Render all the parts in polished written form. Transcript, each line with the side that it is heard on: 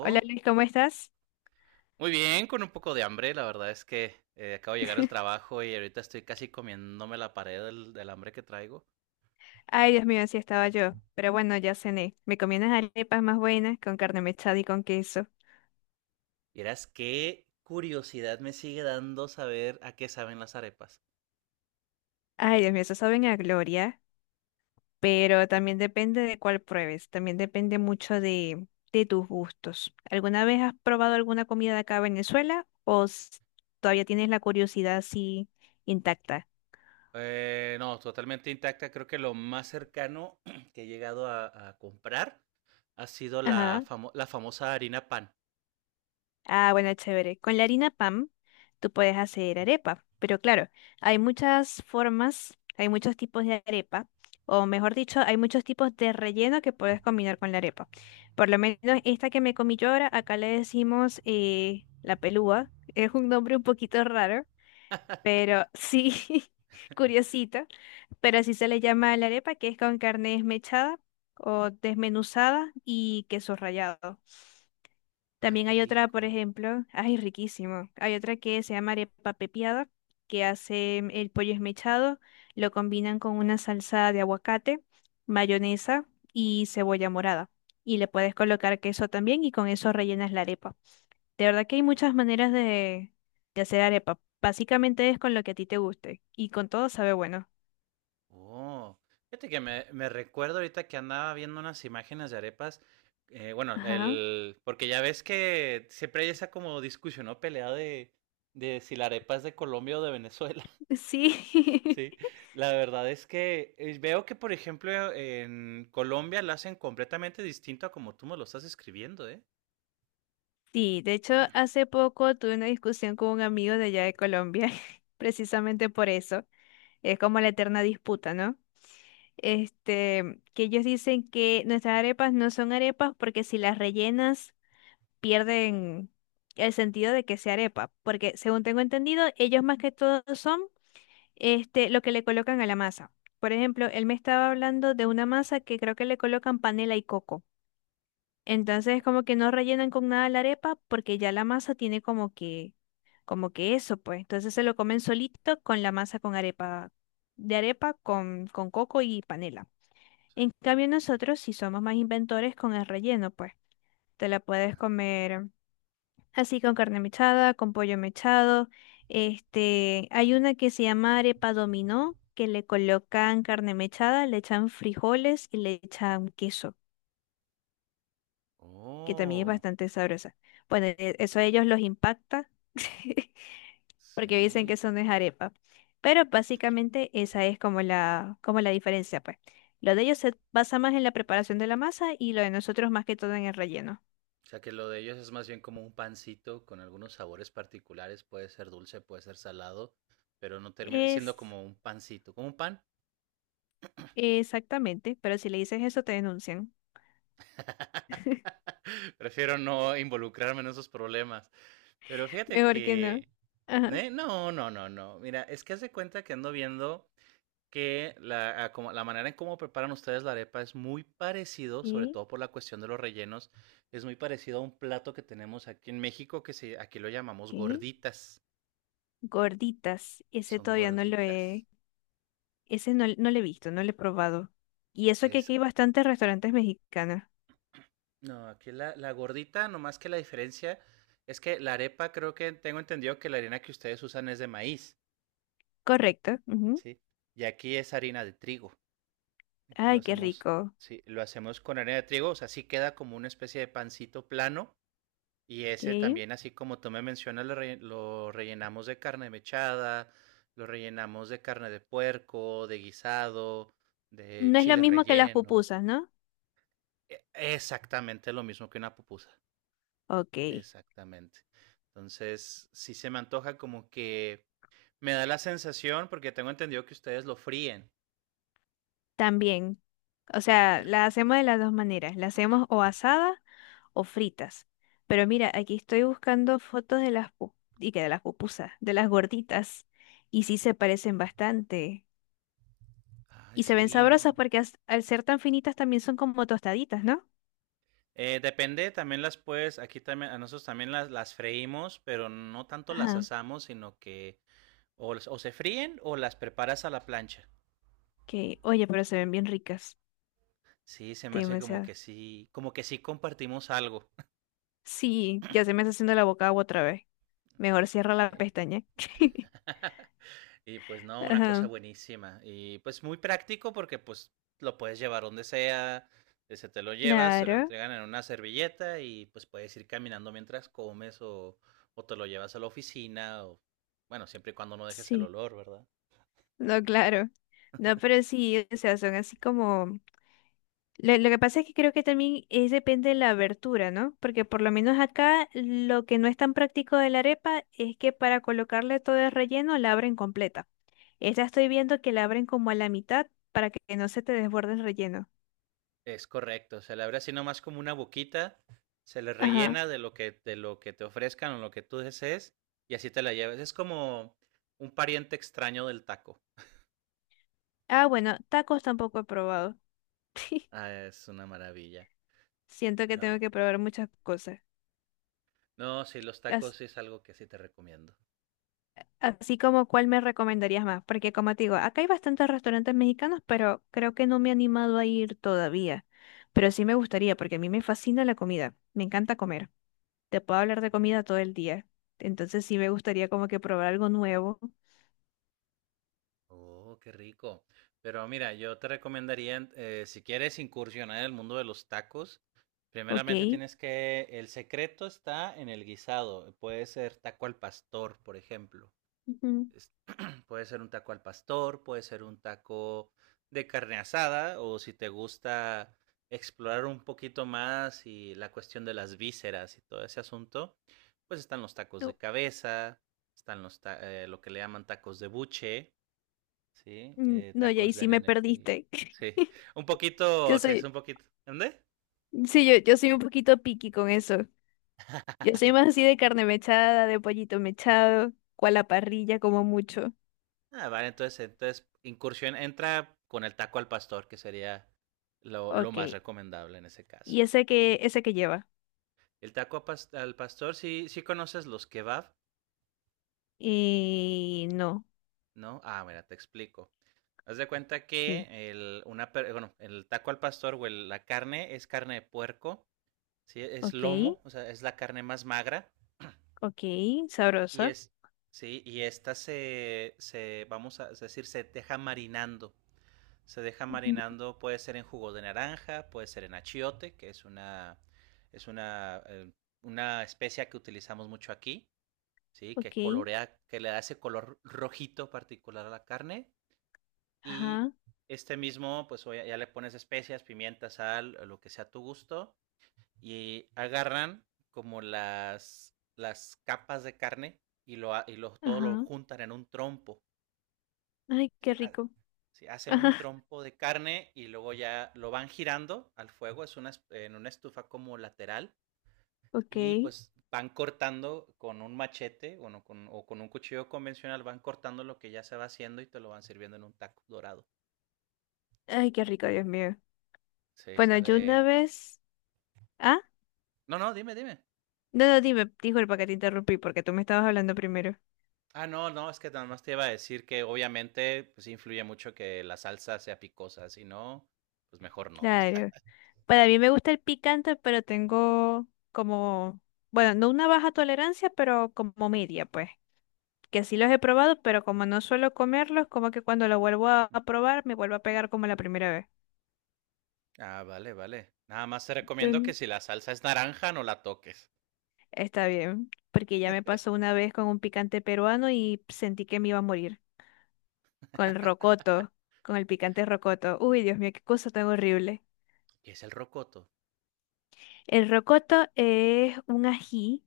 left: Hola Luis, ¿cómo estás?
right: Muy bien, con un poco de hambre. La verdad es que acabo de llegar al trabajo y ahorita estoy casi comiéndome la pared del hambre que traigo.
left: Ay, Dios mío, así estaba yo. Pero bueno, ya cené. Me comí unas arepas más buenas con carne mechada y con queso.
right: Y verás qué curiosidad me sigue dando saber a qué saben las arepas.
left: Ay, Dios mío, eso saben a gloria. Pero también depende de cuál pruebes. También depende mucho de tus gustos. ¿Alguna vez has probado alguna comida de acá de Venezuela? ¿O todavía tienes la curiosidad así intacta?
right: No, totalmente intacta. Creo que lo más cercano que he llegado a comprar ha sido
left: Ajá.
right: la famosa harina pan.
left: Ah, bueno, chévere. Con la harina pan, tú puedes hacer arepa. Pero claro, hay muchas formas, hay muchos tipos de arepa, o mejor dicho, hay muchos tipos de relleno que puedes combinar con la arepa. Por lo menos esta que me comí yo ahora, acá le decimos la pelúa. Es un nombre un poquito raro, pero sí, curiosito. Pero así se le llama a la arepa, que es con carne desmechada o desmenuzada y queso rallado.
right: Ay,
left: También
right: qué
left: hay otra, por
right: rico.
left: ejemplo, ay, riquísimo. Hay otra que se llama arepa pepiada, que hace el pollo esmechado, lo combinan con una salsa de aguacate, mayonesa y cebolla morada. Y le puedes colocar queso también y con eso rellenas la arepa. De verdad que hay muchas maneras de hacer arepa. Básicamente es con lo que a ti te guste y con todo sabe bueno.
right: Oh, fíjate que me recuerdo ahorita que andaba viendo unas imágenes de arepas. Bueno,
left: Ajá,
right: el, porque ya ves que siempre hay esa como discusión o pelea de si la arepa es de Colombia o de Venezuela.
left: sí.
right: Sí, la verdad es que veo que, por ejemplo, en Colombia la hacen completamente distinto a como tú me lo estás escribiendo, ¿eh?
left: Sí, de hecho, hace poco tuve una discusión con un amigo de allá de Colombia, precisamente por eso. Es como la eterna disputa, ¿no? Este, que ellos dicen que nuestras arepas no son arepas porque si las rellenas pierden el sentido de que sea arepa, porque según tengo entendido, ellos más que todo son este lo que le colocan a la masa. Por ejemplo, él me estaba hablando de una masa que creo que le colocan panela y coco. Entonces como que no rellenan con nada la arepa porque ya la masa tiene como que eso, pues. Entonces se lo comen solito con la masa con arepa, de arepa con coco y panela.
right: O sea,
left: En cambio nosotros si somos más inventores con el relleno, pues. Te la puedes
right: ah,
left: comer así con carne mechada, con pollo mechado. Este, hay una que se llama arepa dominó, que le colocan carne mechada, le echan frijoles y le echan queso,
right: ah,
left: que también es
right: oh,
left: bastante sabrosa. Bueno, eso a ellos los impacta porque dicen que
right: sí.
left: eso no es arepa. Pero básicamente esa es como la diferencia, pues. Lo de ellos se basa más en la preparación de la masa y lo de nosotros más que todo en el relleno.
right: O sea que lo de ellos es más bien como un pancito con algunos sabores particulares, puede ser dulce, puede ser salado, pero no termina siendo
left: Es
right: como un pancito, como un pan.
left: exactamente, pero si le dices eso te denuncian.
right: Prefiero no involucrarme en esos problemas. Pero fíjate
left: Mejor que no.
right: que...
left: Ajá.
right: ¿eh? No, no, no, no. Mira, es que hace cuenta que ando viendo que la, a como- la manera en cómo preparan ustedes la arepa es muy parecido, sobre
left: ¿Y
right: todo por la cuestión de los rellenos, es muy parecido a un plato que tenemos aquí en México que se, aquí lo llamamos
left: qué?
right: gorditas.
left: Gorditas. Ese
right: Son
left: todavía no lo he,
right: gorditas.
left: ese no lo he visto, no lo he probado. Y eso que
right: Es,
left: aquí hay bastantes restaurantes mexicanos.
right: no, aquí la gordita, nomás que la diferencia es que la arepa creo que tengo entendido que la harina que ustedes usan es de maíz,
left: Correcto. Ujú.
right: ¿sí? Y aquí es harina de trigo. Aquí lo
left: Ay, qué
right: hacemos,
left: rico.
right: sí, lo hacemos con harina de trigo, o sea, sí queda como una especie de pancito plano. Y
left: Ok.
right: ese también, así como tú me mencionas, lo rellenamos de carne mechada, lo rellenamos de carne de puerco, de guisado, de
left: No es lo
right: chile
left: mismo que las
right: relleno.
left: pupusas, ¿no?
right: Exactamente lo mismo que una pupusa.
left: Ok.
right: Exactamente. Entonces, sí se me antoja como que me da la sensación, porque tengo entendido que ustedes lo fríen.
left: También. O
right: Ay, qué
left: sea, las hacemos
right: rico.
left: de las dos maneras. Las hacemos o asadas o fritas. Pero mira, aquí estoy buscando fotos de las y que de las pupusas, de las gorditas. Y sí se parecen bastante.
right: Ay,
left: Y se ven
right: sí,
left: sabrosas
right: ¿no?
left: porque al ser tan finitas también son como tostaditas, ¿no?
right: Depende, también las puedes, aquí también, a nosotros también las freímos, pero no tanto las
left: Ajá.
right: asamos, sino que o, las- o se fríen o las preparas a la plancha.
left: Ok. Oye, pero se ven bien ricas.
right: Sí, se me hace
left: Demasiado.
right: como que sí compartimos algo.
left: Sí, ya se me está haciendo la boca agua otra vez. Mejor cierra la pestaña.
right: Sí. Y pues no, una cosa
left: Ajá,
right: buenísima. Y pues muy práctico porque pues lo puedes llevar donde sea, se te lo llevas, te lo
left: claro,
right: entregan en una servilleta y pues puedes ir caminando mientras comes o te lo llevas a la oficina o bueno, siempre y cuando no dejes el
left: sí.
right: olor, ¿verdad?
left: No, claro. No, pero sí, o sea, son así como. Lo que pasa es que creo que también es depende de la abertura, ¿no? Porque por lo menos acá lo que no es tan práctico de la arepa es que para colocarle todo el relleno la abren completa. Esta estoy viendo que la abren como a la mitad para que no se te desborde el relleno.
right: Es correcto, se le abre así nomás como una boquita, se le
left: Ajá.
right: rellena de lo que te ofrezcan o lo que tú desees y así te la llevas. Es como un pariente extraño del taco.
left: Ah, bueno, tacos tampoco he probado.
right: Ah, es una maravilla.
left: Siento que tengo
right: Pero
left: que probar muchas cosas.
right: no, sí, los tacos es algo que sí te recomiendo.
left: Así como cuál me recomendarías más, porque como te digo, acá hay bastantes restaurantes mexicanos, pero creo que no me he animado a ir todavía. Pero sí me gustaría, porque a mí me fascina la comida, me encanta comer. Te puedo hablar de
right: Mm.
left: comida todo el día. Entonces sí me gustaría como que probar algo nuevo,
right: Oh, qué rico. Pero mira, yo te recomendaría, si quieres incursionar en el mundo de los tacos,
left: ¿ok?
right: primeramente tienes que, el secreto está en el guisado. Puede ser taco al pastor, por ejemplo.
left: Ujú.
right: Puede ser un taco al pastor, puede ser un taco de carne asada, o si te gusta explorar un poquito más y la cuestión de las vísceras y todo ese asunto, pues están los tacos de
left: Tú-
right: cabeza, están lo que le llaman tacos de buche, ¿sí?
left: No, y ahí
right: Tacos de
left: sí me
right: nene. Pi-
left: perdiste.
right: Sí, un poquito,
left: Yo
right: sí, es
left: soy,
right: un poquito. ¿Dónde?
left: sí, yo soy un poquito picky con eso. Yo soy más así de carne mechada, de pollito mechado, cual a la parrilla como mucho.
right: Ah, vale, entonces, entonces incursión entra con el taco al pastor, que sería lo más
left: Ok.
right: recomendable en ese caso.
left: ¿Y ese que lleva?
right: El taco a pas- al pastor, sí, sí conoces los kebab,
left: No,
right: ¿no? Ah, mira, te explico. Haz de cuenta
left: ok,
right: que el, una, per- bueno, el taco al pastor o el- la carne es carne de puerco, ¿sí? Es
left: ok,
right: lomo, o sea, es la carne más magra
left: ok,
right: y
left: sabrosa.
right: es, sí, y esta vamos a decir, se deja marinando. Se deja
left: Ujú.
right: marinando, puede ser en jugo de naranja, puede ser en achiote, que es una especia que utilizamos mucho aquí. ¿Sí?
left: Ok,
right: Que colorea, que le da ese color rojito particular a la carne y
left: ajá,
right: este mismo, pues ya le pones especias, pimienta, sal, lo que sea a tu gusto y agarran como las capas de carne y todo lo
left: ajá.
right: juntan en un trompo,
left: Ay, qué
right: ¿sí? Ah,
left: rico.
right: sí, hacen un
left: Ajá,
right: trompo de carne y luego ya lo van girando al fuego, es una, en una estufa como lateral
left: ok.
right: y pues van cortando con un machete o, no, con, o con un cuchillo convencional, van cortando lo que ya se va haciendo y te lo van sirviendo en un taco dorado.
left: Ay, qué rico, Dios mío.
right: Sí,
left: Bueno, yo una
right: sale...
left: vez. Ah,
right: No, no, dime, dime.
left: no, no, dime, disculpa que te interrumpí porque tú me estabas hablando primero.
right: Ah, no, no, es que nada más te iba a decir que obviamente pues influye mucho que la salsa sea picosa, si no, pues mejor no.
left: Claro. Para mí me gusta el picante, pero tengo como. Bueno, no una baja tolerancia, pero como media, pues. Que sí los he probado, pero como no suelo comerlos, como que cuando lo vuelvo a probar, me vuelvo a pegar como la primera vez.
right: Ah, vale, vale. Nada más te recomiendo que
left: Tun.
right: si la salsa es naranja no la toques.
left: Está bien, porque ya me pasó una vez con un picante peruano y sentí que me iba a morir. Con el rocoto, con el picante rocoto. Uy, Dios mío, qué cosa tan horrible.
right: ¿Qué es el rocoto?
left: El rocoto es un ají,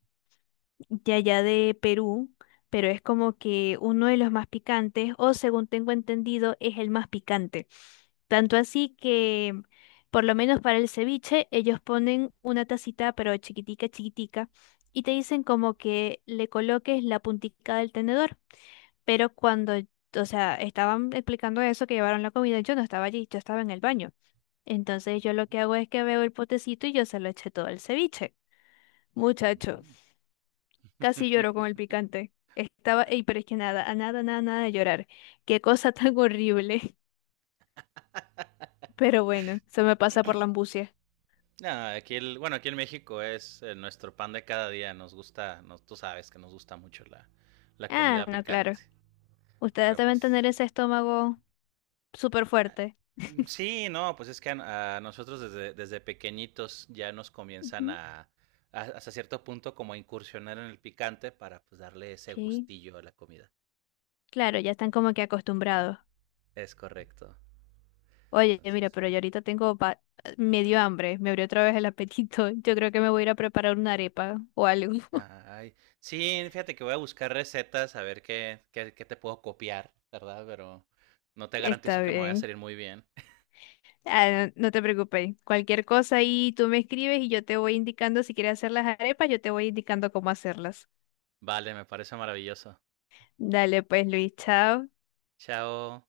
left: de allá de Perú, pero es como que uno de los más picantes, o según tengo entendido, es el más picante. Tanto así que, por lo menos para el ceviche, ellos ponen una tacita, pero chiquitica, chiquitica, y te dicen como que le coloques la puntica del tenedor. Pero cuando, o sea, estaban explicando eso, que llevaron la comida, yo no estaba allí, yo estaba en el baño. Entonces yo lo que hago es que veo el potecito y yo se lo eché todo el ceviche. Muchacho.
right: Mm.
left: Casi lloro con el picante. Estaba, ey, pero es que nada, a nada, nada, nada de llorar. Qué cosa tan horrible. Pero bueno, se me pasa por la ambucia.
right: No, aquí el, bueno, aquí en México es nuestro pan de cada día. Nos gusta, nos, tú sabes que nos gusta mucho la
left: Ah,
right: comida
left: no, claro.
right: picante.
left: Ustedes
right: Pero
left: deben
right: pues.
left: tener ese estómago súper
right: Ah,
left: fuerte.
right: mm, sí, no, pues es que a nosotros desde pequeñitos ya nos comienzan
left: Ujú.
right: a- hasta cierto punto como a incursionar en el picante para pues darle ese
left: Ok.
right: gustillo a la comida.
left: Claro, ya están como que acostumbrados.
right: Es correcto.
left: Oye, mira,
right: Entonces,
left: pero yo ahorita tengo medio hambre. Me abrió otra vez el apetito. Yo creo que me voy a ir a preparar una arepa o algo.
right: ay, sí, fíjate que voy a buscar recetas a ver qué, qué, qué te puedo copiar, ¿verdad? Pero no te garantizo
left: Está
right: que me vaya a
left: bien.
right: salir muy bien.
left: Ah, no te preocupes, cualquier cosa ahí tú me escribes y yo te voy indicando si quieres hacer las arepas, yo te voy indicando cómo hacerlas.
right: Vale, me parece maravilloso.
left: Dale pues, Luis, chao.
right: Chao.